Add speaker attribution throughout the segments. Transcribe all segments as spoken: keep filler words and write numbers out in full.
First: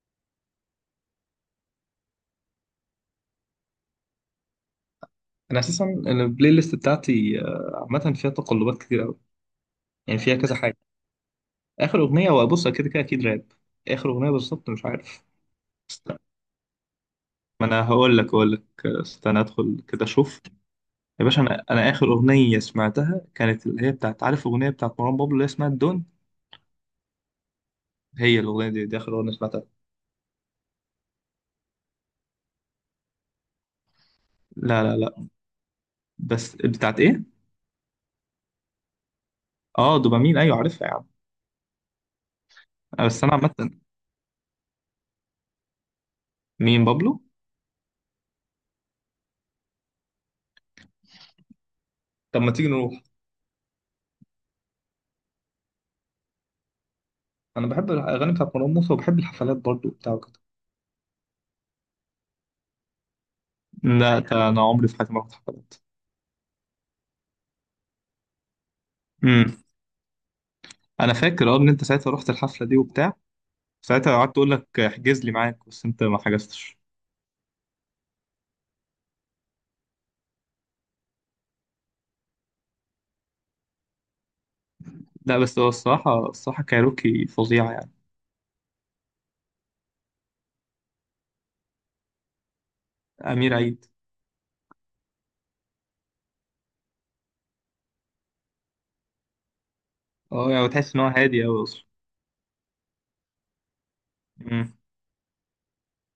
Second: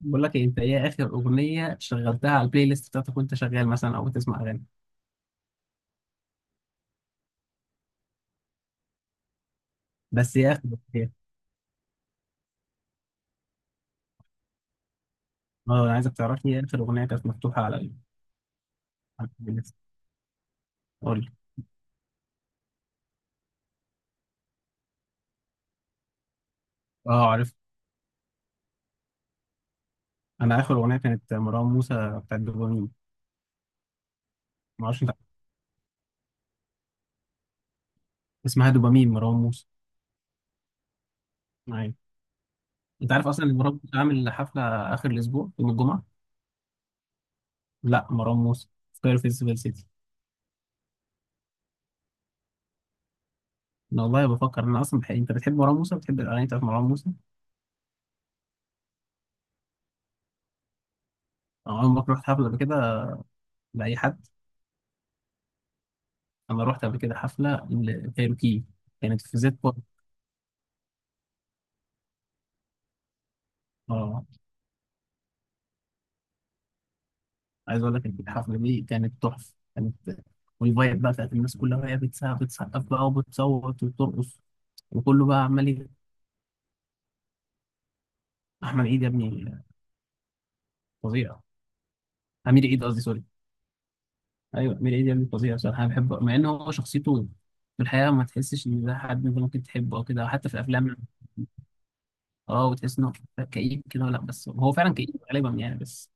Speaker 1: بقول لك إيه، انت ايه اخر اغنيه شغلتها على البلاي ليست بتاعتك وانت شغال مثلا او بتسمع اغاني؟
Speaker 2: انا اساسا البلاي ليست بتاعتي آه، عامه فيها تقلبات كتير قوي. يعني فيها
Speaker 1: بس ايه
Speaker 2: كذا
Speaker 1: اخر
Speaker 2: حاجه.
Speaker 1: اغنيه؟
Speaker 2: اخر اغنيه وابص كده كده اكيد راب. اخر اغنيه بالظبط مش عارف.
Speaker 1: اه انا عايزك
Speaker 2: استنى.
Speaker 1: تعرف لي إيه اخر اغنيه كانت مفتوحه
Speaker 2: ما
Speaker 1: على
Speaker 2: انا
Speaker 1: ال-
Speaker 2: هقول لك هقول لك آه،
Speaker 1: على
Speaker 2: استنى
Speaker 1: البلاي ليست.
Speaker 2: ادخل كده اشوف.
Speaker 1: قول
Speaker 2: يا
Speaker 1: لي.
Speaker 2: باشا انا انا اخر اغنيه سمعتها كانت اللي هي بتاعت، عارف، اغنيه بتاعت مروان بابلو اللي هي اسمها الدون.
Speaker 1: اه عارف.
Speaker 2: هي الاغنيه دي، دي اخر اغنيه سمعتها.
Speaker 1: انا اخر اغنيه كانت مروان موسى بتاعت دوبامين.
Speaker 2: لا
Speaker 1: ما
Speaker 2: لا
Speaker 1: اعرفش انت عارف.
Speaker 2: لا. بس بتاعت ايه؟
Speaker 1: اسمها دوبامين مروان موسى.
Speaker 2: اه دوبامين، ايوه عارفها يا عم.
Speaker 1: ايوه،
Speaker 2: آه،
Speaker 1: انت
Speaker 2: بس
Speaker 1: عارف
Speaker 2: انا
Speaker 1: اصلا
Speaker 2: عامه.
Speaker 1: ان مروان موسى عامل حفله اخر الاسبوع يوم الجمعه؟
Speaker 2: مين بابلو؟
Speaker 1: لا، مروان موسى في كايرو فيستيفال سيتي.
Speaker 2: طب ما تيجي نروح.
Speaker 1: انا والله بفكر انا اصلا بحق. انت بتحب مروان موسى؟ بتحب الاغاني بتاعت مروان موسى؟
Speaker 2: انا بحب الاغاني بتاعت مروان موسى وبحب الحفلات برضو بتاعته.
Speaker 1: انا عمرك رحت حفله قبل كده لاي
Speaker 2: لا،
Speaker 1: حد؟
Speaker 2: ده انا عمري في حياتي ما رحت حفلات.
Speaker 1: انا رحت قبل كده حفله لكايروكي، كانت في زيت
Speaker 2: امم
Speaker 1: بوت.
Speaker 2: انا فاكر اه ان انت ساعتها رحت الحفله دي وبتاع. ساعتها
Speaker 1: اه،
Speaker 2: قعدت تقول لك احجز لي معاك بس انت ما حجزتش.
Speaker 1: عايز اقول لك إن الحفله دي كانت تحفه، كانت والفايب بقى بتاعت الناس كلها وهي بتسقف بتسقف بقى وبتصوت وبترقص وكله
Speaker 2: لا
Speaker 1: بقى
Speaker 2: بس هو
Speaker 1: عمال يجري.
Speaker 2: الصراحه الصراحه كايروكي فظيعه يعني.
Speaker 1: احمد عيد يا ابني فظيع. امير عيد قصدي، سوري.
Speaker 2: امير عيد.
Speaker 1: ايوه امير عيد يا ابني، فظيع بصراحه. انا بحبه مع ان هو شخصيته في الحقيقه ما تحسش ان ده حد انت ممكن تحبه او كده، حتى
Speaker 2: اه
Speaker 1: في
Speaker 2: يعني تحس
Speaker 1: الافلام.
Speaker 2: ان هو هادي قوي اصلا.
Speaker 1: اه، وتحس انه كئيب كده. لا بس هو
Speaker 2: امم
Speaker 1: فعلا كئيب غالبا يعني. بس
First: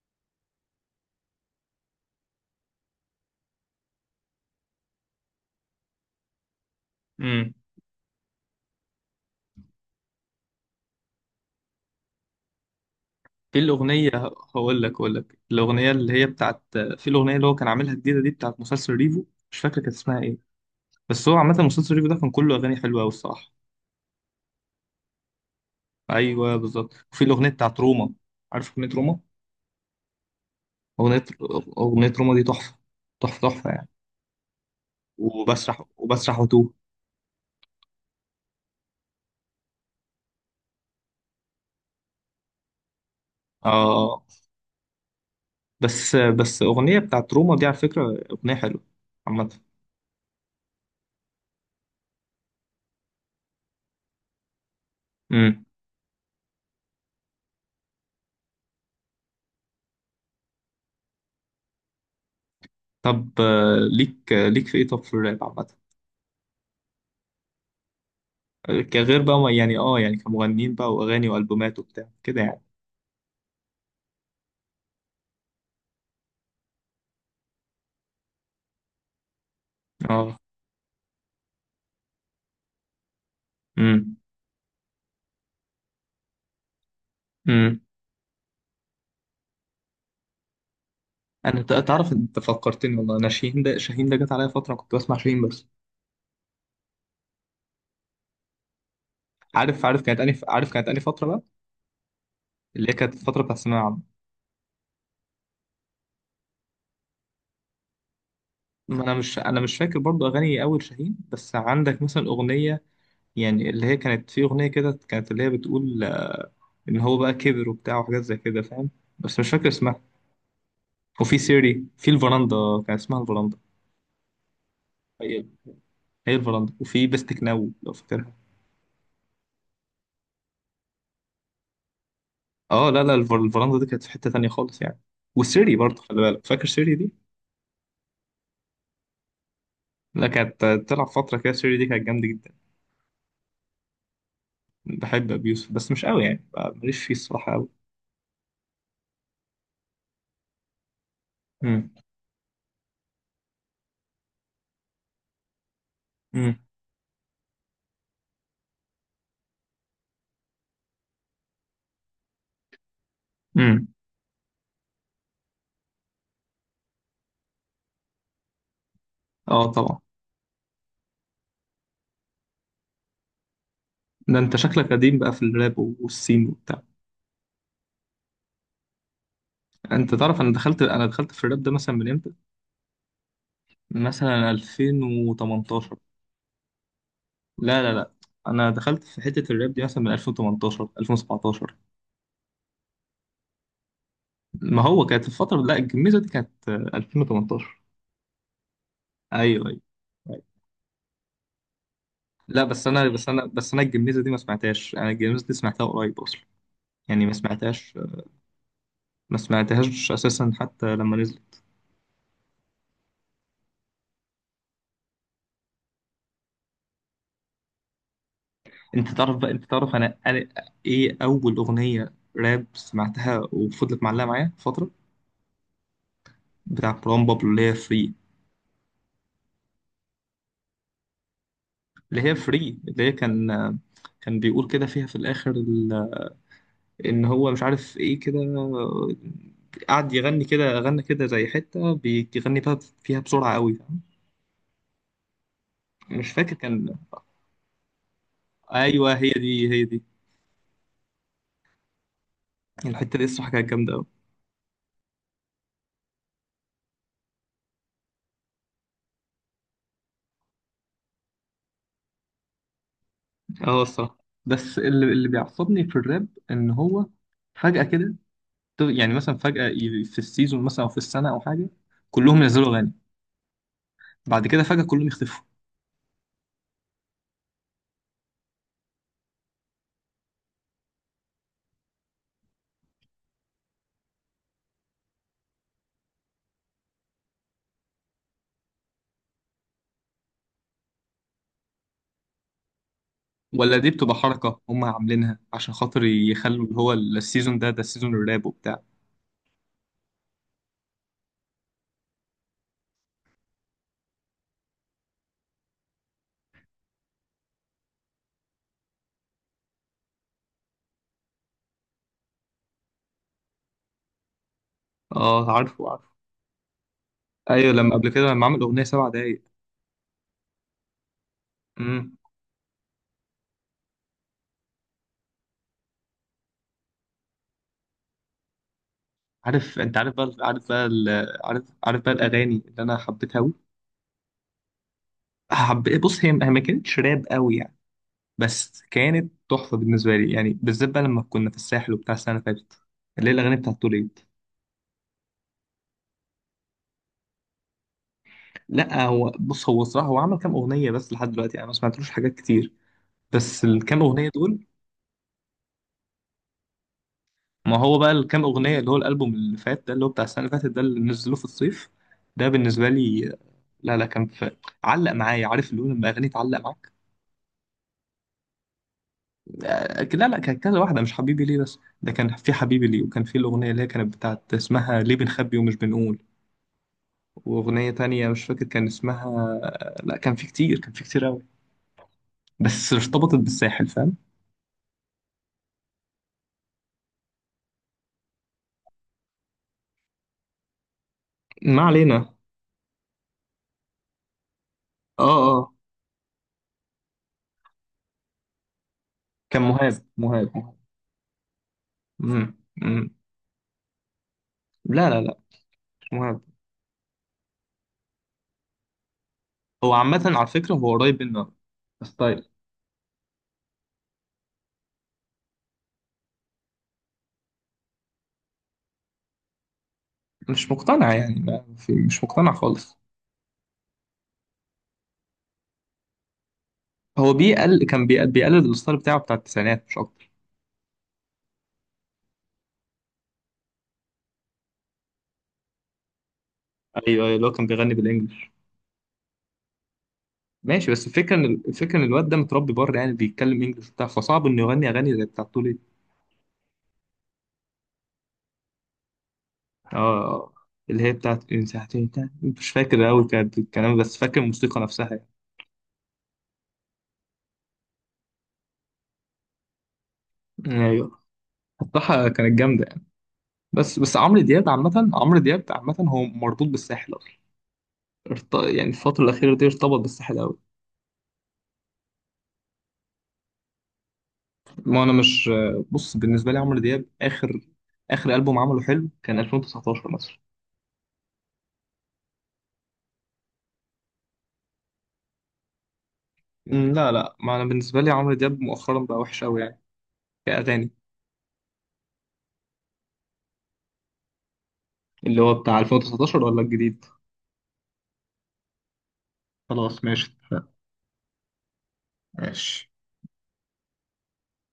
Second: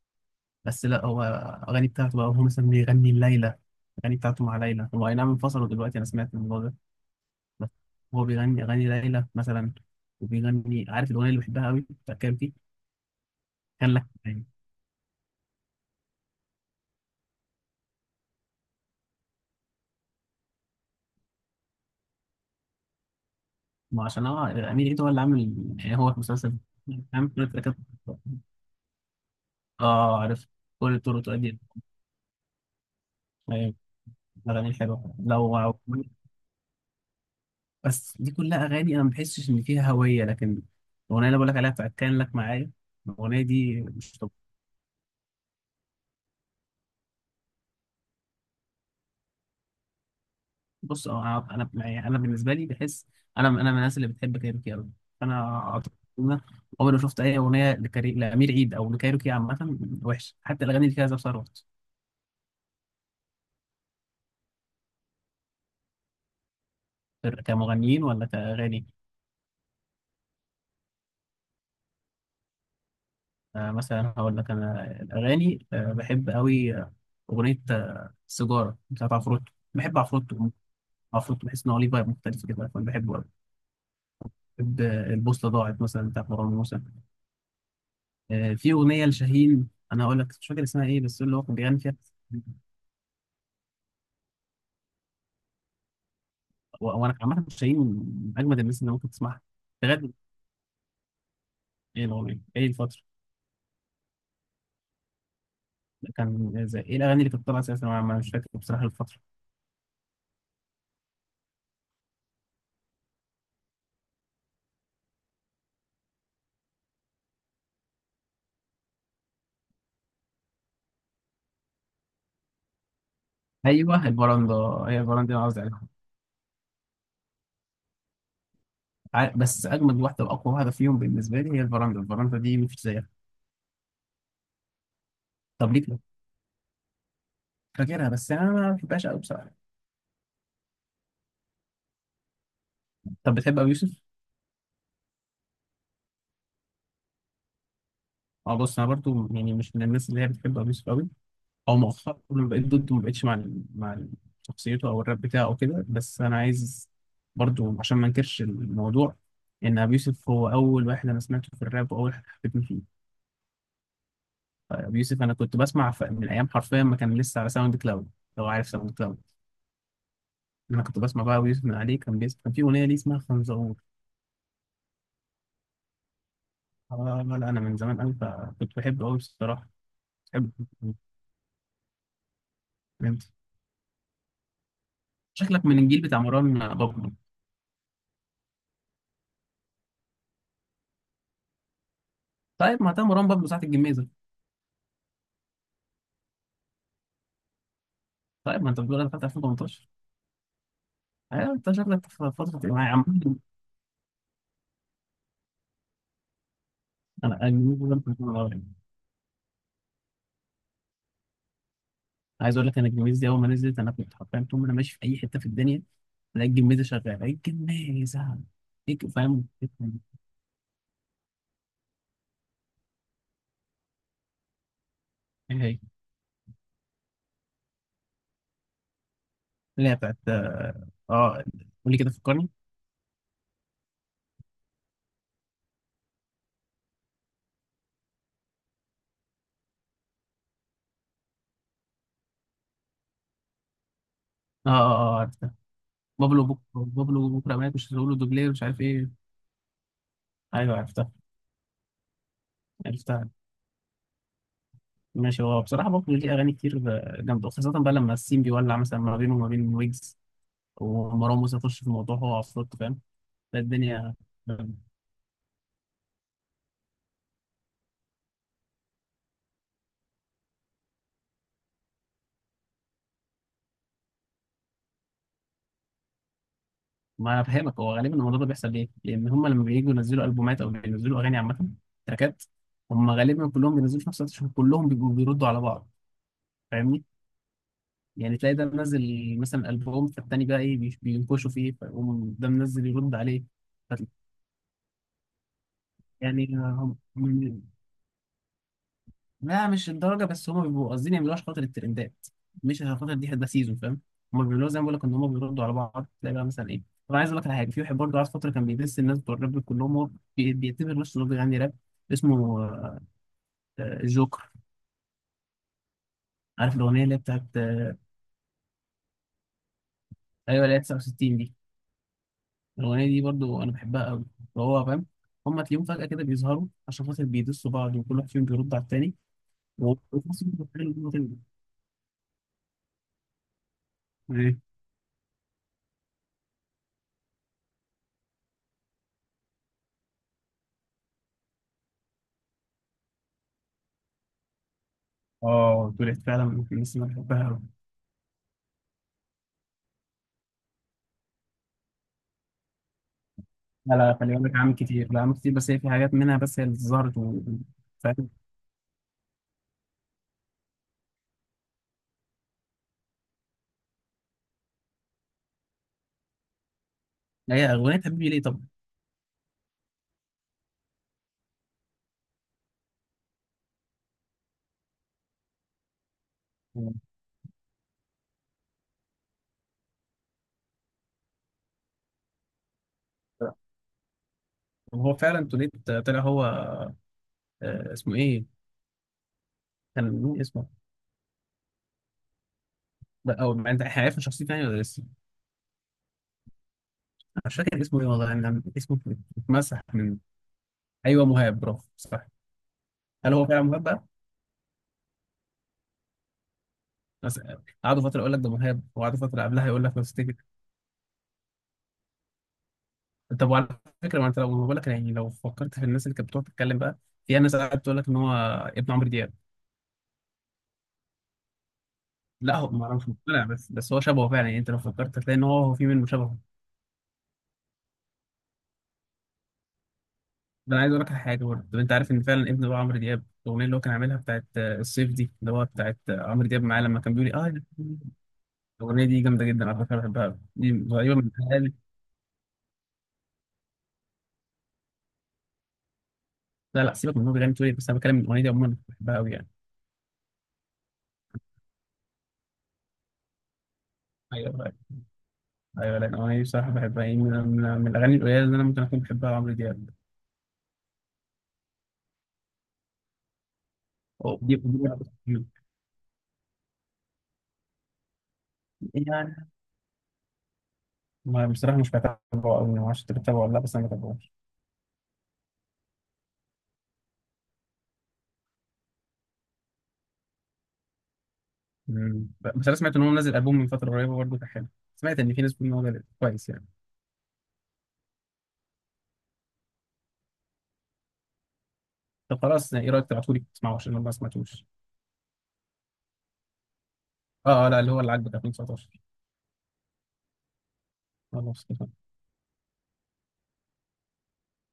Speaker 1: بس لا هو اغاني بتاعته بقى، هو مثلا بيغني ليلى. اغاني بتاعته مع ليلى، هو اي نعم انفصلوا دلوقتي، انا سمعت الموضوع ده.
Speaker 2: امم
Speaker 1: بس هو بيغني اغاني ليلى مثلا، وبيغني عارف الاغنيه اللي بحبها قوي بتاع كارتي؟
Speaker 2: في
Speaker 1: كان لك
Speaker 2: الاغنيه،
Speaker 1: يعني.
Speaker 2: هقول لك هقول لك الاغنيه اللي هي بتاعت، في الاغنيه اللي هو كان عاملها جديده دي بتاعت مسلسل ريفو، مش فاكر كانت اسمها ايه. بس هو عامه مسلسل ريفو ده كان كله اغاني حلوه قوي الصراحه.
Speaker 1: ما عشان هو امير عيد هو اللي عامل، يعني هو في مسلسل
Speaker 2: ايوه بالظبط، وفي
Speaker 1: عامل كل
Speaker 2: الاغنيه
Speaker 1: التراكات.
Speaker 2: بتاعت روما، عارف اغنيه روما؟
Speaker 1: اه عارف، كل الطرق
Speaker 2: أغنية،
Speaker 1: تؤدي.
Speaker 2: أغنية روما دي تحفة. تحفة تحفة
Speaker 1: ايوه
Speaker 2: يعني.
Speaker 1: الاغاني الحلوه لو.
Speaker 2: وبسرح وبسرح وتوه.
Speaker 1: بس دي كلها اغاني انا ما بحسش ان فيها هويه، لكن الاغنيه اللي بقول لك عليها بتاعت كان لك معايا، الاغنيه دي مش
Speaker 2: آه،
Speaker 1: طبيعية.
Speaker 2: بس بس أغنية بتاعت روما دي على فكرة أغنية حلوة عامة.
Speaker 1: بص، اه، انا يعني انا بالنسبه لي بحس انا انا من الناس اللي بتحب كايروكي قوي. انا
Speaker 2: امم
Speaker 1: اعتقد إن أنا عمري ما شفت اي اغنيه لكري... لامير عيد او لكايروكي عامه وحشه، حتى الاغاني اللي فيها زاب ثروت.
Speaker 2: طب آه، ليك، آه، ليك في إيه، طب في الراب عامة؟
Speaker 1: كمغنيين ولا
Speaker 2: آه،
Speaker 1: كاغاني؟
Speaker 2: كغير بقى، ما- يعني آه يعني كمغنيين بقى وأغاني وألبومات وبتاع كده يعني.
Speaker 1: آه مثلا هقول لك انا الاغاني آه بحب قوي، آه، اغنيه آه، سيجاره بتاعت عفروتو. بحب
Speaker 2: آه.
Speaker 1: عفروتو، عفروتو بحس ان هو ليه فايب مختلف كده، فانا بحبه قوي.
Speaker 2: امم
Speaker 1: بحب آه، البوصله ضاعت مثلا بتاعت مروان موسى.
Speaker 2: امم
Speaker 1: آه في اغنيه لشاهين انا هقول لك، مش فاكر اسمها ايه، بس اللي هو كان
Speaker 2: أنا ت-
Speaker 1: بيغني فيها.
Speaker 2: تعرف أنت فكرتني والله. أنا شاهين ده شاهين ده جت عليا فترة كنت بسمع شاهين بس.
Speaker 1: و- وانا عامه شيرين من اجمد الناس اللي ممكن تسمعها.
Speaker 2: عارف،
Speaker 1: لغايه
Speaker 2: عارف
Speaker 1: دل-
Speaker 2: كانت أني، عارف كانت أني فترة بقى
Speaker 1: ايه الاغنيه؟ ايه
Speaker 2: اللي هي
Speaker 1: الفتره؟
Speaker 2: كانت الفترة بتاعت الثانوية العامة.
Speaker 1: كان زي ايه الاغاني اللي كانت طالعه اساسا؟ انا ما- مش فاكر بصراحه
Speaker 2: ما انا
Speaker 1: الفتره.
Speaker 2: مش انا مش فاكر برضو اغاني اول شاهين. بس عندك مثلا اغنيه يعني اللي هي كانت، في اغنيه كده كانت اللي هي بتقول آه، ان هو بقى كبر وبتاع وحاجات زي كده فاهم. بس مش فاكر اسمها. وفي سيري، في الفراندا، كان اسمها الفراندا.
Speaker 1: ايوه البراندا، هي البراندا اللي
Speaker 2: هي
Speaker 1: انا قصدي عليها.
Speaker 2: هي الفراندا، وفي بستك ناو لو فاكرها.
Speaker 1: ع- بس اجمد واحده واقوى واحده فيهم بالنسبه لي هي البراندا. البراندا دي مفيش
Speaker 2: اه لا
Speaker 1: زيها.
Speaker 2: لا، الفر- الفراندا دي كانت في حته تانية خالص يعني.
Speaker 1: طب
Speaker 2: وسيري
Speaker 1: ليه كده؟
Speaker 2: برضو خلي بالك، فاكر سيري دي؟
Speaker 1: فاكرها بس انا ما بحبهاش قوي بصراحه.
Speaker 2: لا كانت آه، تلعب فتره كده، سيري دي كانت جامده جدا.
Speaker 1: طب بتحب ابو يوسف؟
Speaker 2: بحب ابي يوسف بس مش قوي يعني، آه، ماليش فيه الصراحه قوي.
Speaker 1: اه بص، انا برضو يعني مش من الناس اللي هي بتحب ابو يوسف قوي، او
Speaker 2: امم
Speaker 1: مؤخرا بقيت ضده. ما بقتش مع ال- مع ال- شخصيته او الراب بتاعه وكده. بس انا
Speaker 2: امم
Speaker 1: عايز برضو عشان ما انكرش الموضوع، ان ابي يوسف هو اول واحد انا سمعته في الراب واول واحد حبيتني فيه.
Speaker 2: امم
Speaker 1: ابي يوسف انا كنت بسمع ف- من ايام حرفيا ما كان لسه على ساوند كلاود، لو عارف ساوند كلاود.
Speaker 2: اه طبعا.
Speaker 1: انا كنت بسمع بقى ابي يوسف من عليه كان بيس، كان في اغنيه ليه اسمها خنزور.
Speaker 2: ده انت شكلك قديم بقى في الراب والسين وبتاع.
Speaker 1: آه، لا لا انا من زمان قوي، فكنت بحبه قوي بصراحه.
Speaker 2: انت تعرف،
Speaker 1: بحبه،
Speaker 2: انا دخلت انا دخلت في الراب ده مثلا من امتى؟
Speaker 1: فهمت.
Speaker 2: مثلا
Speaker 1: شكلك من
Speaker 2: ألفين وتمنتاشر.
Speaker 1: الجيل بتاع مروان بابلو.
Speaker 2: لا لا لا، انا دخلت في حتة الراب دي مثلا من ألفين وتمنتاشر، ألفين وسبعتاشر.
Speaker 1: طيب ما ده مروان بابلو ساعه الجميزه.
Speaker 2: ما هو كانت الفترة، لا الجميزة دي كانت آه، ألفين وتمنتاشر.
Speaker 1: طيب ما انت بتقول انا دخلت
Speaker 2: ايوه ايوه.
Speaker 1: ألفين وتمنتاشر.
Speaker 2: أيوة.
Speaker 1: أيوة، انت شكلك في فترة
Speaker 2: لا
Speaker 1: ايه يا
Speaker 2: بس
Speaker 1: عم؟
Speaker 2: انا بس انا بس انا الجميزة دي ما سمعتهاش. انا الجميزة دي سمعتها قريب اصلا يعني، ما
Speaker 1: انا الجميز
Speaker 2: سمعتهاش.
Speaker 1: ده كنت من الأول.
Speaker 2: ما سمعتهاش اساسا حتى لما نزل.
Speaker 1: عايز اقول لك انا الجميز دي اول ما نزلت، انا كنت حرفيا طول ما انا ماشي في اي حتة في الدنيا الاقي الجميزة شغالة، الاقي الجميزة. هيك،
Speaker 2: انت تعرف
Speaker 1: فاهم
Speaker 2: بقى، انت
Speaker 1: الفكرة
Speaker 2: تعرف
Speaker 1: دي؟
Speaker 2: انا انا ايه اول اغنيه راب سمعتها وفضلت معلقه معايا فتره؟
Speaker 1: ايه هي؟
Speaker 2: بتاع مروان بابلو اللي هي فري.
Speaker 1: اللي هي بتاعت اه، آه، قول لي كده،
Speaker 2: اللي هي
Speaker 1: فكرني.
Speaker 2: فري اللي هي كان كان بيقول كده فيها في الاخر ال- ان هو مش عارف ايه كده. قعد يغني كده، غنى كده زي حته بيغني بقى فيها بسرعه قوي فاهم؟
Speaker 1: اه اه اه، عرفتها.
Speaker 2: مش
Speaker 1: بابلو
Speaker 2: فاكر
Speaker 1: بكره،
Speaker 2: كان.
Speaker 1: بابلو بكره مات، مش هتقول له دوبلير مش عارف ايه.
Speaker 2: ايوه هي دي هي دي.
Speaker 1: ايوه عرفتها.
Speaker 2: الحته دي
Speaker 1: عرفتها.
Speaker 2: الصراحه كانت جامده قوي.
Speaker 1: ماشي. هو بصراحة بابلو ليه اغاني كتير آه، جامدة، خاصة بقى لما السين بيولع مثلا ما بينه وما بين ويجز ومروان موسى يخش في الموضوع هو عفروت، فاهم؟ لا
Speaker 2: اه
Speaker 1: الدنيا.
Speaker 2: الصراحه. بس اللي اللي بيعصبني في الراب ان هو فجاه كده، يعني مثلا فجأة ي- في السيزون مثلا أو في السنة أو حاجة كلهم ينزلوا أغاني. بعد كده فجأة كلهم يختفوا.
Speaker 1: ما انا فاهمك، هو غالبا الموضوع ده بيحصل ليه؟ لان هم لما بييجوا ينزلوا البومات او بينزلوا اغاني عامه تراكات، هم غالبا كلهم بينزلوا في نفس الوقت عشان كلهم بيبقوا بيردوا على بعض، فاهمني؟ يعني تلاقي ده منزل مثلا البوم، فالتاني بقى ايه، بي- بينكشوا فيه، فيقوم ده منزل يرد عليه.
Speaker 2: ولا دي
Speaker 1: فت-
Speaker 2: بتبقى حركة هم عاملينها عشان خاطر
Speaker 1: يعني
Speaker 2: يخلوا اللي هو
Speaker 1: هم
Speaker 2: ال- السيزون ده، ده السيزون الراب وبتاع؟
Speaker 1: لا مش الدرجه، بس هم بيبقوا قاصدين يعملوها عشان خاطر الترندات، مش عشان خاطر دي هتبقى سيزون، فاهم؟ هم بيعملوها زي ما بقول لك، ان هم بيردوا على بعض، تلاقي بقى مثلا ايه. طب عايز اقول لك على حاجه، في واحد برضه قعد فتره كان بيدس الناس بتوع الراب كلهم، هو بي- بيعتبر نفسه انه بيغني راب. اسمه آه، آه، الجوكر.
Speaker 2: اه عارفه عارفه.
Speaker 1: عارف الاغنيه اللي هي بتاعت
Speaker 2: ايوه لما
Speaker 1: آه،
Speaker 2: قبل كده لما عمل أغنية سبع دقايق.
Speaker 1: ايوه اللي هي تسعة وستين دي؟
Speaker 2: امم
Speaker 1: الاغنيه دي برضه انا بحبها قوي. فهو فاهم. هم تلاقيهم فجاه كده بيظهروا عشان خاطر بيدسوا بعض وكل واحد فيهم بيرد على التاني،
Speaker 2: عارف، انت
Speaker 1: وفي
Speaker 2: عارف بقى،
Speaker 1: نفس
Speaker 2: عارف
Speaker 1: الوقت
Speaker 2: بقى
Speaker 1: بيعملوا إن هما تاني.
Speaker 2: ال- عارف، عارف بقى الأغاني اللي أنا حبيتها أوي.
Speaker 1: ايه؟
Speaker 2: حب، بص هي هي ما كانتش راب أوي يعني، بس كانت تحفة بالنسبة لي يعني، بالذات بقى لما كنا في الساحل وبتاع السنة اللي فاتت اللي هي الأغاني بتاعت توليد.
Speaker 1: اه، طلعت فعلا من الناس اللي انا بحبها.
Speaker 2: لا هو بص، هو صراحة هو عمل كام أغنية بس لحد دلوقتي يعني، أنا ما سمعتلوش حاجات كتير بس
Speaker 1: لا
Speaker 2: الكام
Speaker 1: لا،
Speaker 2: أغنية
Speaker 1: خلي بالك
Speaker 2: دول.
Speaker 1: عامل كتير. لا عامل كتير، بس هي في حاجات منها بس هي اللي ظهرت و...
Speaker 2: ما هو بقى
Speaker 1: فاهم.
Speaker 2: الكام أغنية اللي هو الألبوم اللي فات ده اللي هو بتاع السنة اللي فاتت ده اللي نزلوه في الصيف ده بالنسبة لي. لا لا، كان في، علق معايا عارف اللي هو لما أغنية تعلق معاك.
Speaker 1: هي أغنية حبيبي ليه طبعا.
Speaker 2: آه، لا لا كان كذا واحدة مش حبيبي ليه. بس ده كان في حبيبي ليه، وكان في الأغنية اللي هي كانت بتاعت اسمها ليه بنخبي ومش بنقول، وأغنية تانية مش فاكر كان اسمها. لا كان في كتير، كان في كتير أوي، بس ارتبطت بالساحل فاهم.
Speaker 1: وهو فعلا توليت طلع هو، آه، اسمه ايه؟ كان مين اسمه؟
Speaker 2: ما علينا.
Speaker 1: لا، او ما انت احنا عرفنا شخصيته يعني ولا لسه؟
Speaker 2: اه اه.
Speaker 1: مش فاكر اسمه ايه والله، يعني اسمه
Speaker 2: كان
Speaker 1: اتمسح
Speaker 2: مهاب
Speaker 1: من.
Speaker 2: مهاب مهاب.
Speaker 1: ايوه مهاب، برافو، صح.
Speaker 2: مم. مم.
Speaker 1: هل هو فعلا مهاب بقى؟
Speaker 2: لا لا لا، مش مهاب.
Speaker 1: بس آه، قعدوا فتره يقول لك ده مهاب، وقعدوا فتره قبلها يقول
Speaker 2: هو
Speaker 1: لك لو
Speaker 2: عامة
Speaker 1: تفتكر.
Speaker 2: على فكرة هو قريب منه ستايل.
Speaker 1: طب وعلى فكره، ما انت لو بقول لك يعني لو فكرت في الناس اللي كانت بتقعد تتكلم بقى، في ناس قاعده تقول لك ان هو ابن عمرو دياب.
Speaker 2: مش مقتنع يعني، ما في مش مقتنع
Speaker 1: لا هو ما انا
Speaker 2: خالص.
Speaker 1: مش مقتنع، بس بس هو شبهه فعلا يعني، انت لو فكرت هتلاقي ان هو هو في منه شبهه.
Speaker 2: هو بيقل كان بيقل بيقلد الستايل بتاعه بتاع التسعينات مش اكتر.
Speaker 1: ده انا عايز اقول لك على حاجه برضه. طب انت عارف ان فعلا ابن بقى عمرو دياب، الاغنيه اللي هو كان عاملها بتاعت آه، الصيف دي، اللي هو بتاعت آه، عمرو دياب معاه لما كان
Speaker 2: ايوه
Speaker 1: بيقول لي
Speaker 2: ايوه، اللي هو
Speaker 1: اه؟
Speaker 2: كان بيغني بالانجلش.
Speaker 1: الاغنيه دي جامده جدا على فكره، بحبها أوي. دي
Speaker 2: ماشي بس
Speaker 1: غريبه من
Speaker 2: الفكره، ان
Speaker 1: الحال.
Speaker 2: الفكره ان الواد ده متربي بره يعني بيتكلم انجلش وبتاع، فصعب انه يغني اغاني زي بتاعت تولي.
Speaker 1: لا لا، سيبك من إن هو بيغني تقول إيه، بس انا بتكلم من الاغنيه دي عموما، بحبها قوي يعني.
Speaker 2: اه آه. اللي هي بتاعت إن ساعتين تاني. مش فاكر قوي كانت الكلام بس فاكر
Speaker 1: ايوه
Speaker 2: الموسيقى نفسها.
Speaker 1: ايوه. لا الاغنيه دي بصراحه بحبها، يعني من, من من الاغاني القليله اللي انا ممكن اكون بحبها عمرو دياب.
Speaker 2: يعني ايوه الصراحه كانت جامده. بس بس
Speaker 1: أو
Speaker 2: عمرو
Speaker 1: دي
Speaker 2: دياب عامة، عمرو
Speaker 1: دي-
Speaker 2: دياب عامة هو مربوط بالساحل أصلا. ارت- يعني الفترة
Speaker 1: يعني،
Speaker 2: الأخيرة دي ارتبط بالساحل أوي.
Speaker 1: ما بصراحه مش بتابعه قوي، ما اعرفش انت بتتابعه ولا لا، بس انا بتابعه.
Speaker 2: ما أنا مش، بص بالنسبة لي عمرو دياب آخر، آخر ألبوم عمله حلو كان ألفين وتسعتاشر مثلا.
Speaker 1: مم. بس انا سمعت ان هو منزل البوم من فتره قريبه برضه كان حلو، سمعت ان في ناس بتقول ان هو جامد كويس يعني.
Speaker 2: أمم، لا لا، ما أنا بالنسبة لي عمرو دياب مؤخرا بقى وحش أوي يعني، كأغاني.
Speaker 1: طب خلاص، يعني ايه رايك تبعتولي تسمعه عشان انا ما سمعتوش؟
Speaker 2: اللي هو بتاع ألفين وتسعتاشر ولا الجديد؟
Speaker 1: اه اه، لا اللي هو اللي عاجبك ألفين وتسعتاشر.
Speaker 2: خلاص ماشي اتفقنا.
Speaker 1: خلاص.
Speaker 2: ماشي